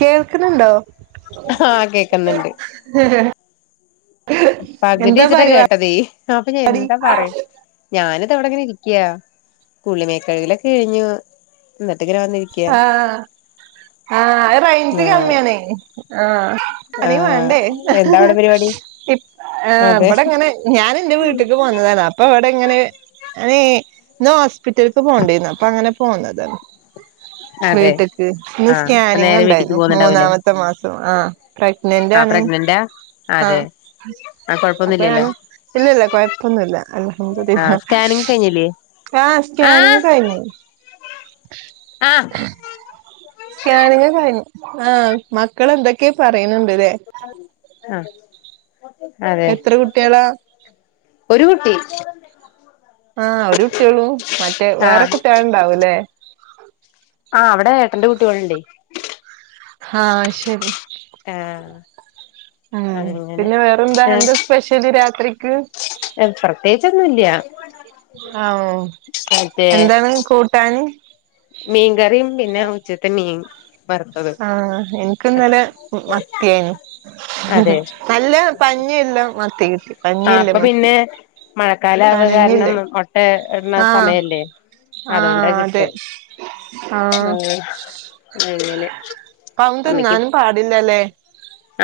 കേൾക്കുന്നുണ്ടോ ആഹ് കേക്കുന്നുണ്ട് പകുതി ഇച്ചട്ട പരിപാടി കേട്ടതീ അപ്പൊ എന്താ പറയും ഞാന് എവിടെങ്ങനെ ഇരിക്കയാ കുളിമേക്കഴികലൊക്കെ കഴിഞ്ഞു എന്ന ആ ആ റേഞ്ച് ആഹ് കമ്മിയണ ആ അണ ആഹ് വേണ്ടേ എന്താ അവിടെ പരിപാടി അതെ ഇവിടെങ്ങനെ ഞാൻ എന്റെ വീട്ടിക്ക് പോന്നതാണ് അപ്പൊ ഇവിടെ ടെങ്ങനെ അ ഇ ഹോസ്പിറ്റൽക്ക് പോകണ്ടിന്ന അപ്പൊ അങ്ങനെ പോന്നത അതെ വീട്ട്ക്ക് ഇന്ന് ആഹ് അപ്പൊ സ്കാനിങ് നേരെ വീട്ടിക്ക് ഉണ്ടായിരുന്നു പോകുന്നുണ്ടാവൂലേ മൂന്നാമത്തെ മാസം ആ പ്രഗ്നന്റ് ആ ആണ് പ്രഗ്നന്റാ അതെ ആഹ് ആ അപ്പൊ കൊഴപ്പൊന്നുംല്ലല്ലോ ഞാന് ഇല്ല ഇല്ല കുഴപ്പൊന്നുംല്ല ആഹ് അൽഹംദുലില്ലാഹ് സ്കാനിങ് കഴിഞ്ഞില്ലേ ആ സ്കാനിംഗ് ആഹ് കഴിഞ്ഞു ആഹ് സ്കാനിങ് കഴിഞ്ഞു ആ മക്കള് എന്തൊക്കെയ പറയുന്നുണ്ടല്ലേ ആ എത്ര കുട്ടികളാ ഒരു കുട്ടി ആ ഒരു കുട്ടിയള്ളൂ മറ്റേ വേറെ ആഹ് കുട്ടികൾ ഉണ്ടാവൂല്ലേ ആഹ് അവിടെ ഏട്ടന്റെ കുട്ടികളുണ്ട് ആ ശരി ആഹ് ഉ അങ്ങനെ പിന്നെ വേറെന്താ എന്താ സ്പെഷ്യല് രാത്രി പ്രത്യേകിച്ചൊന്നും ഇല്ല ആ എന്താണ് കൂട്ടാന് മീൻകറിയും പിന്നെ ഉച്ചത്തെ മീൻ വറുത്തതും ആ എ ന്നല മത്തിയായിന് അതെ നല്ല പരിഞ്ഞിൽ ഉള്ള മത്തി കിട്ടി ആ പഞ്ഞില്ലേ അപ്പൊ മത്തി പിന്നെ മഴക്കാല ആവ് കാരണം പനഞ്ഞില്ലേ മൊട്ട ഇടുന്ന സമയല്ലേ ആ അതുകൊണ്ടാ അതെ കിട്ടും ആ ആഹ് അങ്ങനെ ഇപ്പ അമ്മയ്ക്ക് തിന്നാനും പാടില്ലല്ലേ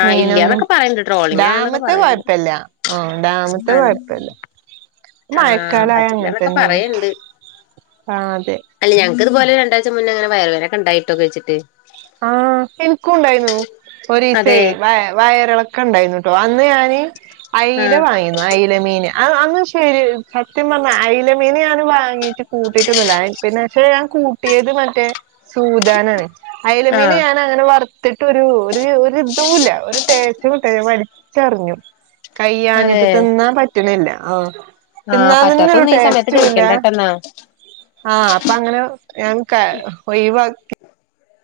ആ മീനൊന്നും ഇല്ല്യാന്നൊക്കെ പറയണ്ട് ട്രോളിങ് ആന്നൊക്കെ ഡാമത്തെ പറയണ്ട് കൊഴപ്പല്ല ആ ഡാമത്തെ കുഴപ്പല്ല ആ പറ്റില്ലന്നൊക്കെ പറയണ്ട് ആ അതെ അല്ല ഞങ്ങക്ക് ഇതുപോലെ രണ്ടാഴ്ച്ച മുന്ന അങ്ങനെ വയറ് വേദന ഒക്കെ ഉണ്ടായി കേട്ടോ കഴിച്ചിട്ട് ആ എനിക്കും ഉണ്ടായിരുന്നു ഒരുദിവസേ അതെ വ വയറിളക്ക ഉണ്ടായിന്നട്ടോ അ ഞ അല ആഹ് വാങ്ങു അലമീന് അ ശരി പറ അയലമീൻ ഞാൻ വാങ്ങീട്ട് കൂട്ടിട്ട്ന്നില്ല പിന്നെ പക്ഷെ ഞാൻ കൂട്ടിയത് മറ്റേ സൂദാനാണ് അയലമീന് ആഹ് ഞൻ അങ്ങനെ വ ത്തിട്ടരു ഒരിതല്ല ഒരു ടേസ് കിട്ട ഞൻ വലിച്ചറിഞ്ഞു അതെ കൈയാഞ്ഞിട്ട് തിന്നാൻ പറ്റണില്ല ആ ആഹ് തിന്നാൻ തന്നൊരു പറ്റാത്തൊന്നും ഈ സമയത്ത് ടേസ്റ്റു ഇല്ല കഴിക്കണ്ടട്ടന്നാ ആ അപ്പൊ അങ്ങനെ ഞാൻ ക ഒഴിവാക്കി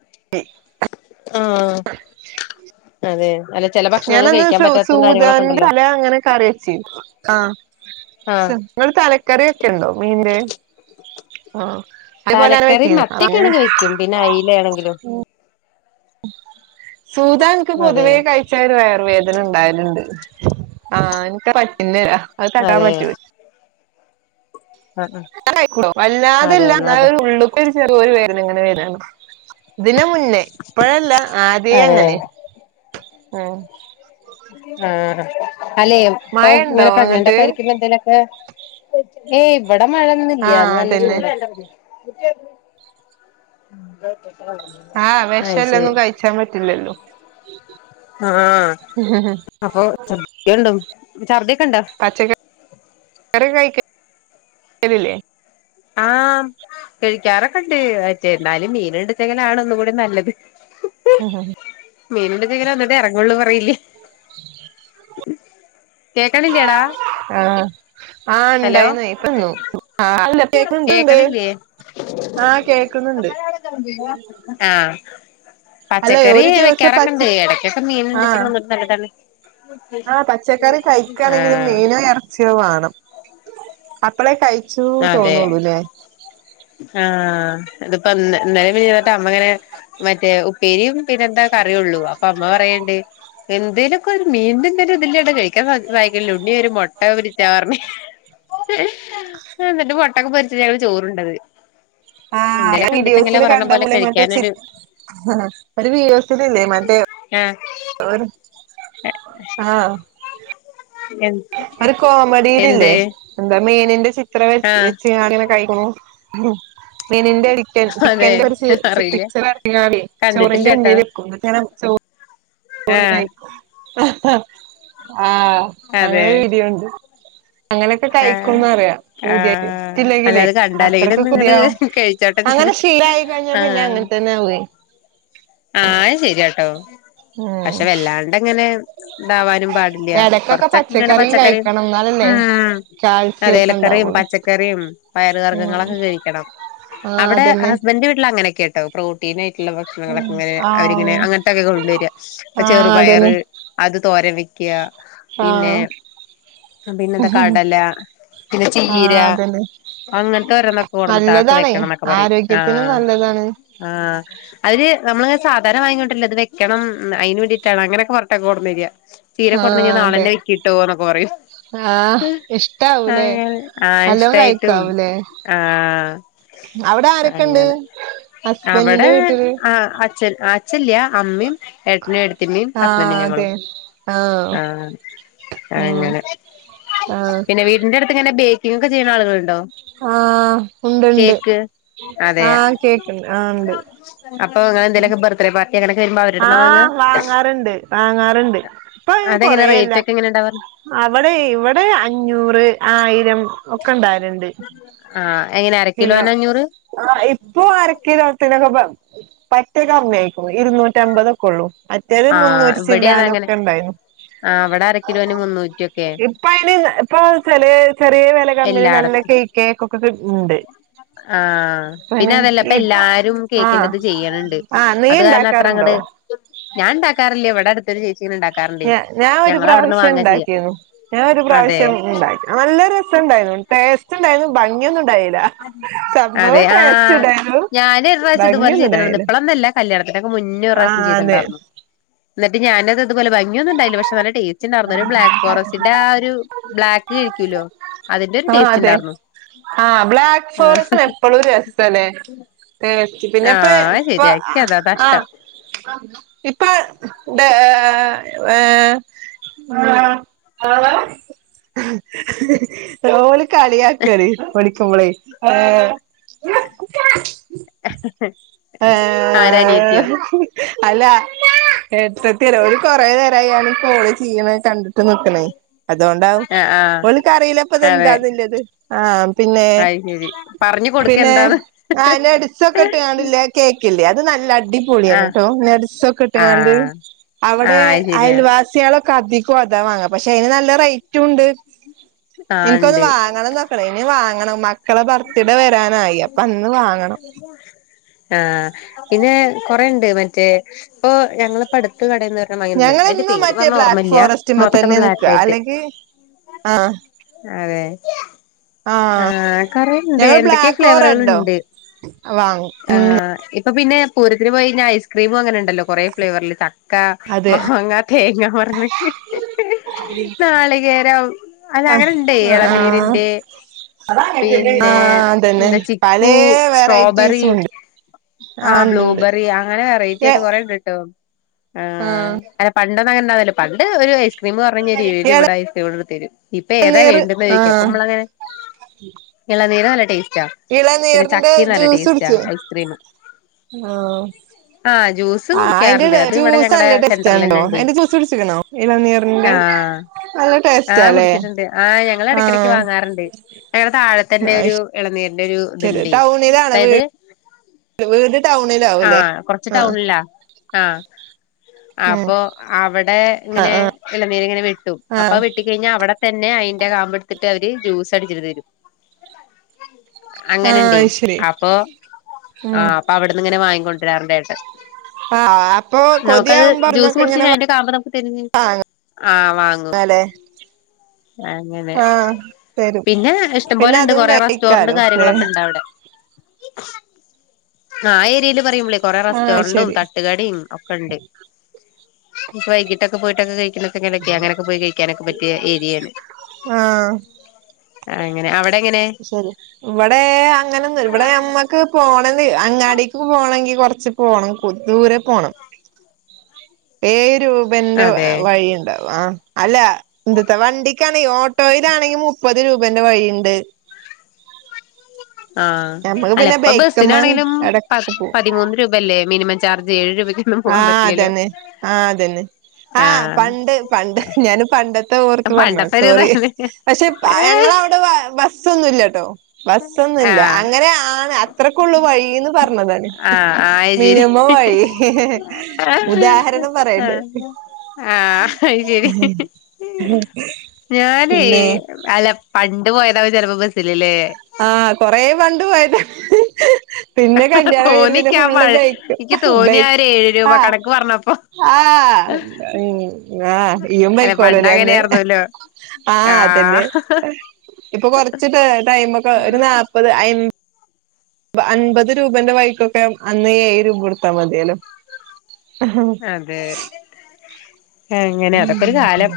[unintelligible] ആ അതെ അല്ല ചില ഭക്ഷണങ്ങൾ ഞാനന്ന് കഴിക്കാൻ സൂ പറ്റാത്തതും കാര്യങ്ങളൊക്കെ സൂദാന്റെ ഉണ്ടല്ലോ തല അങ്ങനെ കറിവെച്ചി ആ ആഹ് ശോ നിങ്ങൾ തലക്കറി വെക്കെണ്ടോ മീന്റെ ആ തലക്കറി മത്തിക്കെ ആണെങ്കി വയ്ക്കും പിന്നെ അയ്‌ല ആണെങ്കിലും സൂദ എനിക്ക് അതെ പൊതുവേ കഴിച്ചേരുവയറിനു വേദന ഇണ്ടായലിണ്ട് ആ എനിക്ക് പറ്റുന്നില്ല അത് കടാൻ അതെ പറ്റൂ ആഹ് ആഹ് [unintelligible] അതെ വല്ലാതില്ല എന്നാ എന്ന അത് ഉള്ളക്ക് ചെറിയോരു വേദന ഇങ്ങനെ വരാണ് ഇതിനുമുന്നെ ഇപ്പഴല്ല ആദ്യേ അതെ അങ്ങനെ ആ ആ അലേ ഇപ്പൊ മഴ ഉണ്ടോ ഇങ്ങനെ പ്രഗ്നന്റ് അങ്ങട്ട് ഒക്കെ ആയിരിക്കുമ്പ എന്തേലൊക്കെ ഏയ് ഇവിടെ മഴൊന്നില്ല ആഹ് ഇന്ന് നല്ല അതന്നെ ചൂട [unintelligible] ഓക്കെ ആഹ് അയ് ശരി വിഷല്ലൊന്നും കഴിച്ചാൻ പറ്റില്ലല്ലോ ആ അപ്പൊ [unintelligible] ഉണ്ടോ പച്ചക്കറി കഴിക്കലില്ലെ ആ കഴിക്കാറക്കെ എണ്ട് മറ്റേ എന്നാലും മീനെടുത്തങ്കിലാണ് ഒന്നും കൂടെ നല്ലത് ഉ ഹും മീനന്റെണ്ടെങ്കിലെ [unintelligible] ഇറങ്ങള്ളൂന്ന് പറയില്ലേ കേക്കണില്ലേടാ ആ ആ ഹലോ എണ്ടായിന്നു ഇപ്പനിന്നു കേക്കണ്ട് കേക്കണില്ലേ [unintelligible] ആഹ് കേക്ക്ന്നിണ്ട് ആ അല്ലെ പച്ചക്കറി ഒരു ദിവസം വെക്കാറൊക്കെ ഇണ്ട് പച്ച എടക്കൊക്കെ മീൻ ഇണ്ടെച്ചെന്ന നല്ലതാണ് ആ പച്ചക്കറി കഴിക്കാണെങ്കിലും ആഹ് മീനോ ഇറച്ചിയോ വേണം അപ്പളെ കയി അതെ ആ ഇതിപ്പോ നെ നെലവി [unintelligible] അമ്മങ്ങനെ മറ്റേ ഉപ്പേരിയും പിന്നെ എന്താ കറിയുള്ളൂ അപ്പൊ അമ്മ പറയണ്ട് എന്തേലുക്കെ ഒരു മീന്റെ എന്തലും ഇതില്ലാതെ കഴിക്കാൻ സാദ് സായിക്കില്ല ഉണ്ണി ഒര് മൊട്ട പൊരിച്ച പർഞ്ഞ് എന്നിട്ട് മൊട്ടക്കെ പൊരിച്ച് ഞങ്ങള് ചോറിണ്ടത് ആ വിഡിയോസിൽ കണ്ട പോലെ മറ്റേ ചി കഴിക്കാനൊരു ആ ഒരു [unintelligible] ഇല്ലേ മറ്റേ ആഹ് [unintelligible] ആ എ ഒരു കോമഡിയിലല്ലേ എന്ത് എന്താ മീനിന്റെ ത്ര വെച് ആഹ് വെച്ചിങ്ങടനെ കഴിക്കണു മീനിന്റെ ചിക്കൻ അതെ ചിക്കന്റെ ഒരു [unintelligible] അറിയില്ല പിക്ച്ചറ [unintelligible] ചോറിന്റെ കണ്ടിട്ടില്ലാട്ടോ മുന്നൽ വക്കും എന്നട്ടിങ്ങനെ ചോ ആഹ് [unintelligible] ആ അങ്ങനെ അതെ വീഡിയോ ഇണ്ട് അങ്ങനെയൊക്കെ ആഹ് കഴിക്കുംന്ന് അറിയ ആഹ് പുതിയിതില്ലെങ്കിലേ അല്ലാതെ കണ്ടാലെങ്കിലും അത്രൊക്കെ ഒന്ന് ഇങ്ങട് പുതിയാ അങ്ങന അങ്ങനെ കഴിച്ചോട്ടെന്ന് ശില ആയി കഴിഞ്ഞ പിന്നെ അങ്ങനെ തന്നെ ആവുവേ ആ അത് ശരിയാട്ടോ ഉം പക്ഷെ വല്ലാണ്ട് അങ്ങനെ ഇണ്ടാവാനും പാടില്ല എടക്കൊക്കെ കൊറച്ചൊക്കെ ഇങ്ങനെ പച്ചക്കറിയും പച്ചക്കറി കഴിക്കണം എന്നാലല്ലേ ഇം കാൽസ്യം അതെ ഒക്കെ എലക്കറിം ഉണ്ടാവുള്ളൂ പച്ചക്കറിം പയറ് ഉം വർഗങ്ങളൊക്കെ കഴിക്കണം. ആഹ് അവടെ അതന്നെ ഹസ്ബൻ്റെ വീട്ടിൽ അങ്ങനെൊക്കെട്ടോ പ്രോട്ടീനയ് [unintelligible] ഭക്ഷണങ്ങളൊക്കെ ഇങ്ങനെ അവരിങ്ങനെ ആഹ് അങ്ങനതൊക്കെ കൊണ്ടുവരിക ഇപ്പൊ ആഹ് ചെറുപയറ് അതന്നെ അത് തോരൻ വെ പിന്നെ ആഹ് പിന്നെന്താ കടല പിന്ന ചീര ആഹ് അതന്നെ അങ്ങൻത്തൊരോന്നൊക്കൊ ടന്നിട്ട് അഒക്കെ നല്ലതാണേ വെക്കണം ന്നൊക്ക പറയും. ആ ആരോഗ്യത്തിനും നല്ലതാണ് ആ. അതിന് നമ്മള് സാധനം [unintelligible] ത് വെക്കണം ന്ന് അയിന് വേണ്ടിട്ടാണങ്ങന [unintelligible] കൊടന്നെര തീരെ ആഹ് [unintelligible] അതെ ആളെന്നെ കിട്ടോ ന്നൊക [unintelligible] ആഹ് ഹ് ഇഷ്ടാവൂലേ [unintelligible] നല്ലോം ആയിഷ്ടയിട്ടും കഴിക്കാവൂലേ ആ അവിടെ ആരൊക്കെണ്ട് അങ്ങനെ. ഹസ്ബൻഡിന്റെ അവടേ വീട്ടില് ആ അച്ഛൻ അച്ചല്യ അമ്മീം ഏട്ടനും ഏ ടത്യമ്മേം ആഹ് ഹസ്ബൻറും അതെ ഞങ്ങളും ആഹ് ആഹ ആ ഇങ്ങനെ ആഹ പിന്ന ബേക്കിങ് ഒക്ക ചെയ്യണ ആളുകളുണ്ടോ ആഹ ഉണ്ട്ണ്ട് കേക്ക് അതെ ആഹ് കേക്കണ്ട് ആഹ ഉണ്ട് ആ അങ്ങനെന്തെലൊക്കെ ബർത്തഡേ പാർട്ടി അങ്ങനൊക്കെ വരുമ്പോ അവരെടുന്നാ ആഹ വാങ്ങ വാങ്ങാറുണ്ട് വാങ്ങാറുണ്ട് പ്പൊ അതെങ്ങനെ കൊറയില്ല റേറ്റ് ഒക്കെ എങ്ങനെ ഉണ്ടാവാറ് അവടെ ഇവിടെ അഞ്ഞൂറ് ആയിരം ഒക്കെ ഇണ്ടാവല്ണ്ട് ആഹ് എങ്ങനെ അര പിന്നെ കിലോന് അഞ്ഞൂറ് ആ ഇപ്പൊ അരക്കിലൊതിനൊക്കെ പറ്റെ കമ്മിയാരിക്കും ഇരുന്നൂറ്റംബതൊക്കെ ഒള്ളു മറ്റേത് ആഹ് മുന്നൂറ്റി ഇവിടെ അത അങ്ങനെ ചില്ലാനൊക്കെ ണ്ടായിന്നു ആഹ് ഇവിടെ അരക്കിലോന് മുന്നൂറ്റിയൊക്കെ ഇപ്പയ്ന് ഇപ്പം ചെറ്യേ ചെറിയ വെല കമ്മില് നല്ലെ എല്ലാടത്തും കേക്കൊക്കെ കിട്ടിണിണ്ട് ആഹ പിന്നതല്ല പ്പൊ എല്ലാരും ആഹ് കേക്കിന്റത് ചെയ്യണണ്ട് ആഹ് നീ അത് കാരണം അത്ര ഉണ്ടാക്കാറുണ്ടോ അങ്ങടെ ഞാൻ ണ്ടാക്കാറില്യ വ്ടെ അടുത് ഞ ഞാൻ ഒരു അവിടുന്ന് വാങ്ങാ ചെയ്യാ പ്രാവശ്യണ്ടാക്കിരുന്നു ഞാൻ ഒരു അതെ പ്രാവശ്യം ഉണ്ടാക്കി നല്ല രസണ്ടായിരുന്നു ടേസ്റ്റ്ണ്ടായിരുന്നു ഭംഗിയൊന്നുണ്ടായിരുന്നു അത്‌ അതെ ആഹ് ഉണ്ടായിരുന്നു ഞാന് ഒരുപ്രാശ്യം ഇതുപോലെ ഭംഗിയൊന്നും ചെയ്തി ഉണ്ടായില്ല ഇപ്പളന്നല്ല കല്യാണത്തിനൊക്കെ മു മുന്നേ ഒരുറാശ്യം ആഹ് അതെ ചെയ്തിട്ടണ്ടായിരുന്നു ന്നിട്ട് ഞാനത് അതുപോലെ ഭംഗ്യൊന്നുണ്ടായില പക്ഷേ നല്ല റ്റേസ്റ്റ്ണ്ടാർന്നു ന്നാലും ബ്ലാക്ക് ഫോറെസ്റ്റന്റെ ആ ഒരു ബ്ലാക് കഴിക്കൂലോ ആഹ് അതെ ആഹ് ബ്ലാക്ക് ആഹ് ഫോറസ്റ്റാണ് എപ്പളും രസല്ലേ ടേസ്റ്റ് പിന്നെ ആഹ് പ്പൊ ശരിയാ എനിക്ക് അതാ അതാ ആഹ് ഇഷ്ടം ഇപ്പ [unintelligible] ഏഹേ ഓള് കളിയാക്കാണ് പഠിക്കുമ്പളെ ഏ ആരാ അനിയത്ത്യോ അല്ല ഏട്ടത്ത്യറ ഓരു കൊറേ നേരായി കാേൾ ചെയ്യ്ണ് കണ്ട് അതോണ്ടാവും ആഹ് ആഹ് ഓൾക്കറീല ഇപ്പത് അതെ എന്താന്ന് ല്ലത് ആഹ് പിന്നെ അത് ശരി പറഞ്ഞു കൊടുക്ക് പിന്നെ എന്താന്ന് ആ നഡ്സ് ഒക്കെ ഇട്ട്ങ്ങാണ്ട് ല്ലെ കേക്ക്ല്ലെ അത് നല്ല അടി അടിപൊള്യാണ് ആഹ് ട്ടോ നെഡ്‌സൊക്കെ ഇട്ടങ്ങാണ്ട് ആഹ് അവടെ ആഹ് അത് ശരിയാ അയൽവാസ്യോളൊ കതികും അതാ വാങ്ങ പക്ഷെ അതിന് നല്ല റൈറ്റു ഉണ്ട് ആഹ് ഇൻക്കൊന്ന് ഉണ്ട് വാങ്ങണന്നൊക്കെണ്ട് ഇനി വാങ്ങണം മക്ക മക്കളെ ബർത്ത്ഡേ വരാനായി അപ്പൊ അന്ന് വാങ്ങണം അ ആഹ് പിന്നെ കൊറേണ്ട് മറ്റേ ഇപ്പൊ ഞങ്ങള്പ്പോ അടുത്ത് കടേന്നു ഞങ്ങള് ഇന്നും മറ്റേ ബ്ലാക്ക് ഫോറസ്റ്റ്മ്മ മൊത്തം തന്നെ നിക്ക ബ്ലാക്ക് ആയിട്ട് അല്ലെങ്കി ആ അതെ ആ കറിയിണ്ട് ഞങ്ങള് എന്തൊക്കെ ബ്ലാക്കോ റെഡോ ഫ്ലേവറുകളിണ്ട് വാങ്ങും ഉം ആഹ് ഇപ്പൊ പിന്നെ പൂരത്തിന് പോയിഞ്ഞാൽ ഐസ്ക്രീമും അങ്ങനെ എണ്ടല്ലോ കുറെ ഫ്ലേവറില് ചക്ക അതെ മാങ്ങ തേങ്ങ പറഞ്ഞ് [unintelligible] നാളികേരം അത് ആഹ് അങ്ങനുണ്ടേ ആഹ് ഇളനീരിന്റെ ആഹ് പിന്നെ അതന്നെ എന്താ ചിക്കു പലേ സ്ട്രോബെറി വെറൈറ്റീസും ഉണ്ട് ആ. ആഹ് ഉണ്ട്ണ്ട് ബ്ലൂബെറി അങ്ങനെ വെറൈറ്റി ആയിട്ട് കൊറേണ്ട് കേട്ടോ ആഹ് ആ പണ്ടന്നങ്ങനെ ണ്ടാവില്ല പണ്ട് ഒരു ഗയിംസ് ക്രീം പറഞ്ഞ ഇവിടവിടെടു [unintelligible] തരും ഇപ്പൊഏതാ ഇളനീർ വേണ്ട ചോദിക്ക അപ്പം ആഹ് നമ്മളങ്ങനെ എല്ലാനേരവും അല ഇള നീരീന്റെ ജ്യൂസ് ടേസ്റ്റാ കുടിച്ചു ഐസ്ക്രീം ആ ആഹ് ജ്യൂസ് ആ അയിന്റെ കുടിക്കാറുണ്ട് അത് ഇവിടെ ജ്യൂസ് ഞങ്ങടെ നല്ല ടെസ്റ്റണ്ടോ സെന്ററിലെന്നെ ഇണ്ട് അതിന്റെ ജ്യൂസ് കുടിച്ചിക്കണോ ഇലനീരീന്റെ ആഹ് ആ കുടിച്ചിട്ടുണ്ട് ആഹ് ഞങ്ങൾ ഇടക്കിടക്ക് ആഹ് വാങ്ങാറുണ്ട് അങ്ങെ താഴെ തന്നെ അയ് ഒരു ഇളനീരന്റെ ഒരു ശരി ഇതുണ്ട് ടൗണിലാണ് അതായത് വീട് വീട് ആ ടൗണിലാവൂല്ലേ കൊറച്ച് ആഹ് ടൗണിലാ ആ ഉം അപ്പൊ അവിടെ ആഹ് ഇങ്ങനെ ആഹ് ഇളനീരി ഇങ്ങനെ വെട്ടും അപ്പൊ ആഹ് വെട്ടിക്കഴിഞ്ഞാൽ അവിടെ തന്നെ അയിറെ കാമ്പ് എടുത്തിട്ട് അവര് ജ്യൂസ് അടിച്ചിട്ട് തരും ആഹ് അങ്ങനുണ്ടേ അയ് ശരി അപ്പൊ ഉം ആഹ് അപ്പൊ അവിടുന്ന് ഇങ്ങനെ വാങ്ങിക്കൊണ്ടരാറുണ്ട് ഏട്ടൻ ആഹ് അപ്പൊ നമുക്കത് കൊതിയാവുമ്പോ ജ്യൂസ് അവിടുന്നൊക്കെ ഇങ്ങനെ കുടിച്ച് അതിന്റെ കാമ്പ് [unintelligible] അ വാങ്ങും അങ്ങനെ അ തരും പിന്നെ ഇഷ്ടംപോലെ പിന്നെ ഉണ്ട് അതും കൊറെ റെസ്റ്റോറന്റ് കഴിക്കാലോ ല്ലേ കാര്യങ്ങളൊക്കെ ഉണ്ട് അവിടെ അ ഏരിലും പറയുമ്പള കൊറെ ആഹ് റസ്റ്റോറണ്ടും ശരി തട്ടുകടയും ഒക്കെ ഉണ്ട് ഇപ്പ വൈകിട്ടക്ക പോയിട്ടക്ക കൈ [unintelligible] അങ്ങനെ പോയി കഴിക്കാൻ പറ്റിയ ഏരിയ ണ് ആഹ് അങ്ങനെ എങ്ങനെ ശരി ഇവിടെ അങ്ങനെന്ന ഇവിടെ നമ്മക്ക് പോണന്ന് അങ്ങാടിക്ക് പോണമെങ്കി കൊറച്ച് പോണം ദൂരെ പോണം ഏഴ് രൂപന്റെ അതെ വഴിയുണ്ടാവും ആ അല്ല എന്തത്തെ വണ്ടിക്കാണെങ്കിൽ ഓട്ടോയിലാണെങ്കി മുപ്പത് രൂപേന്റെ വഴിയുണ്ട് ആഹ ഞമ്മക്ക് അല്ല പിന്നെ ഇപ്പ ബൈക്ക്മ്മ ബസിനാണെങ്കിലും എടക്കൊക്കെ പോവും പതിമൂന്ന് രൂപ അല്ലേ മിനിമം ചാർജ് ഏഴു രൂപ ആഹ് അതന്നെ ആഹ് അതന്നെ ആഹ പണ്ട് പണ്ട് ഞാന് പണ്ടത്തെ ഓർത്ത് ആഹ് പറഞ്ഞ പണ്ടത്തെ ഒരു സോറി ഇതാണ് പക്ഷെ ഞങ്ങള അവിടെ ബസ്സൊന്നും ഇല്ല ബസ്സൊന്നല്ല ആഹ് അങ്ങനെ ആണ് അത്രക്കള്ളൂ വഴിന്ന് പറഞ്ഞതാണ് ആയ്ചരി മിനിമം വഴി ഉദാഹരണം പറയണ്ട് ആ ആഹ ശരി ഞാനേ പിന്നെ അല്ല പണ്ട് പോയത ചിലപ്പോ ബസ്സില്ലേ ആഹ കൊറ പണ്ട് പോയതാ പിന്നെ കല്യാണ വൈർവിനെ തോന്നിക്ക് ആ പഴ ഫുള്ളും ബൈക്ക് എനിക്ക് തോന്നി ആ ബൈക്ക് ഒരു ഏഴ് രൂപ ആ കണക്ക് പറഞ്ഞപ്പോ ആഹ് ഉ ആ ഇ്യ അല്ല പണ്ട് മയിക്കോലല്ലേ അന്ന് അങ്ങനെയായിരുന്നല്ലോ ആഹ അതന്നെ ആഹ് ഇപ്പൊ കൊറച്ച് ടൈമ ഒ ഒരു നാല്പത് അ അൻപത് രൂപന്റെ വൈക്കൊക്കെ അന്ന് ഏ് രൂപ കൊടുത്താ മതിയാലോ അതെ എങ്ങനെ അതൊക്കൊരു കാലം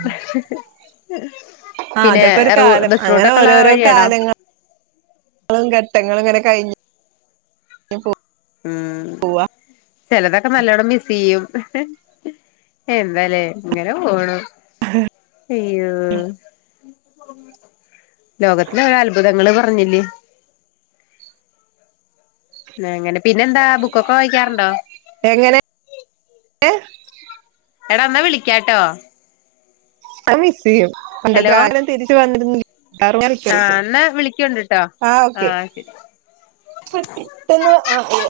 ആ പിന്നെ അതൊക്കെ ഒരു റൂ കാലം ബസ് അങ്ങനെ റൂട്ടൊക്കെ ഉള്ള ഓരോരോ വഴിയാണോ കാലങ്ങൾ ഘട്ടങ്ങളും ഇങ്ങന കഴിഞ്ഞ ഉം ചിലതൊക്കെ നല്ലോണം മിസ് ചെയ്യും എന്താലേ ഇങ്ങനെ പോണ് അയ്യോ ലോകത്തിലെ ഒര അത്ഭുതങ്ങള് പറഞ്ഞില്ലേ അങ്ങനെ പിന്നെന്താ ബുക്കൊക്കെ വായിക്കാറുണ്ടോ എങ്ങനെ എടാ ന്ന് വിളിക്കാട്ടോ ആ മിസ് ചെയ്യും ഹലോ പണ്ടത്ം തിരിച്ചു വന്നിുന്ന ആഹ് എന്നാ വിളിക്കോണ്ടിട്ടോ ആഹ ഓക്കെ ആഹ് ശരി പെട്ടെന്ന് ആ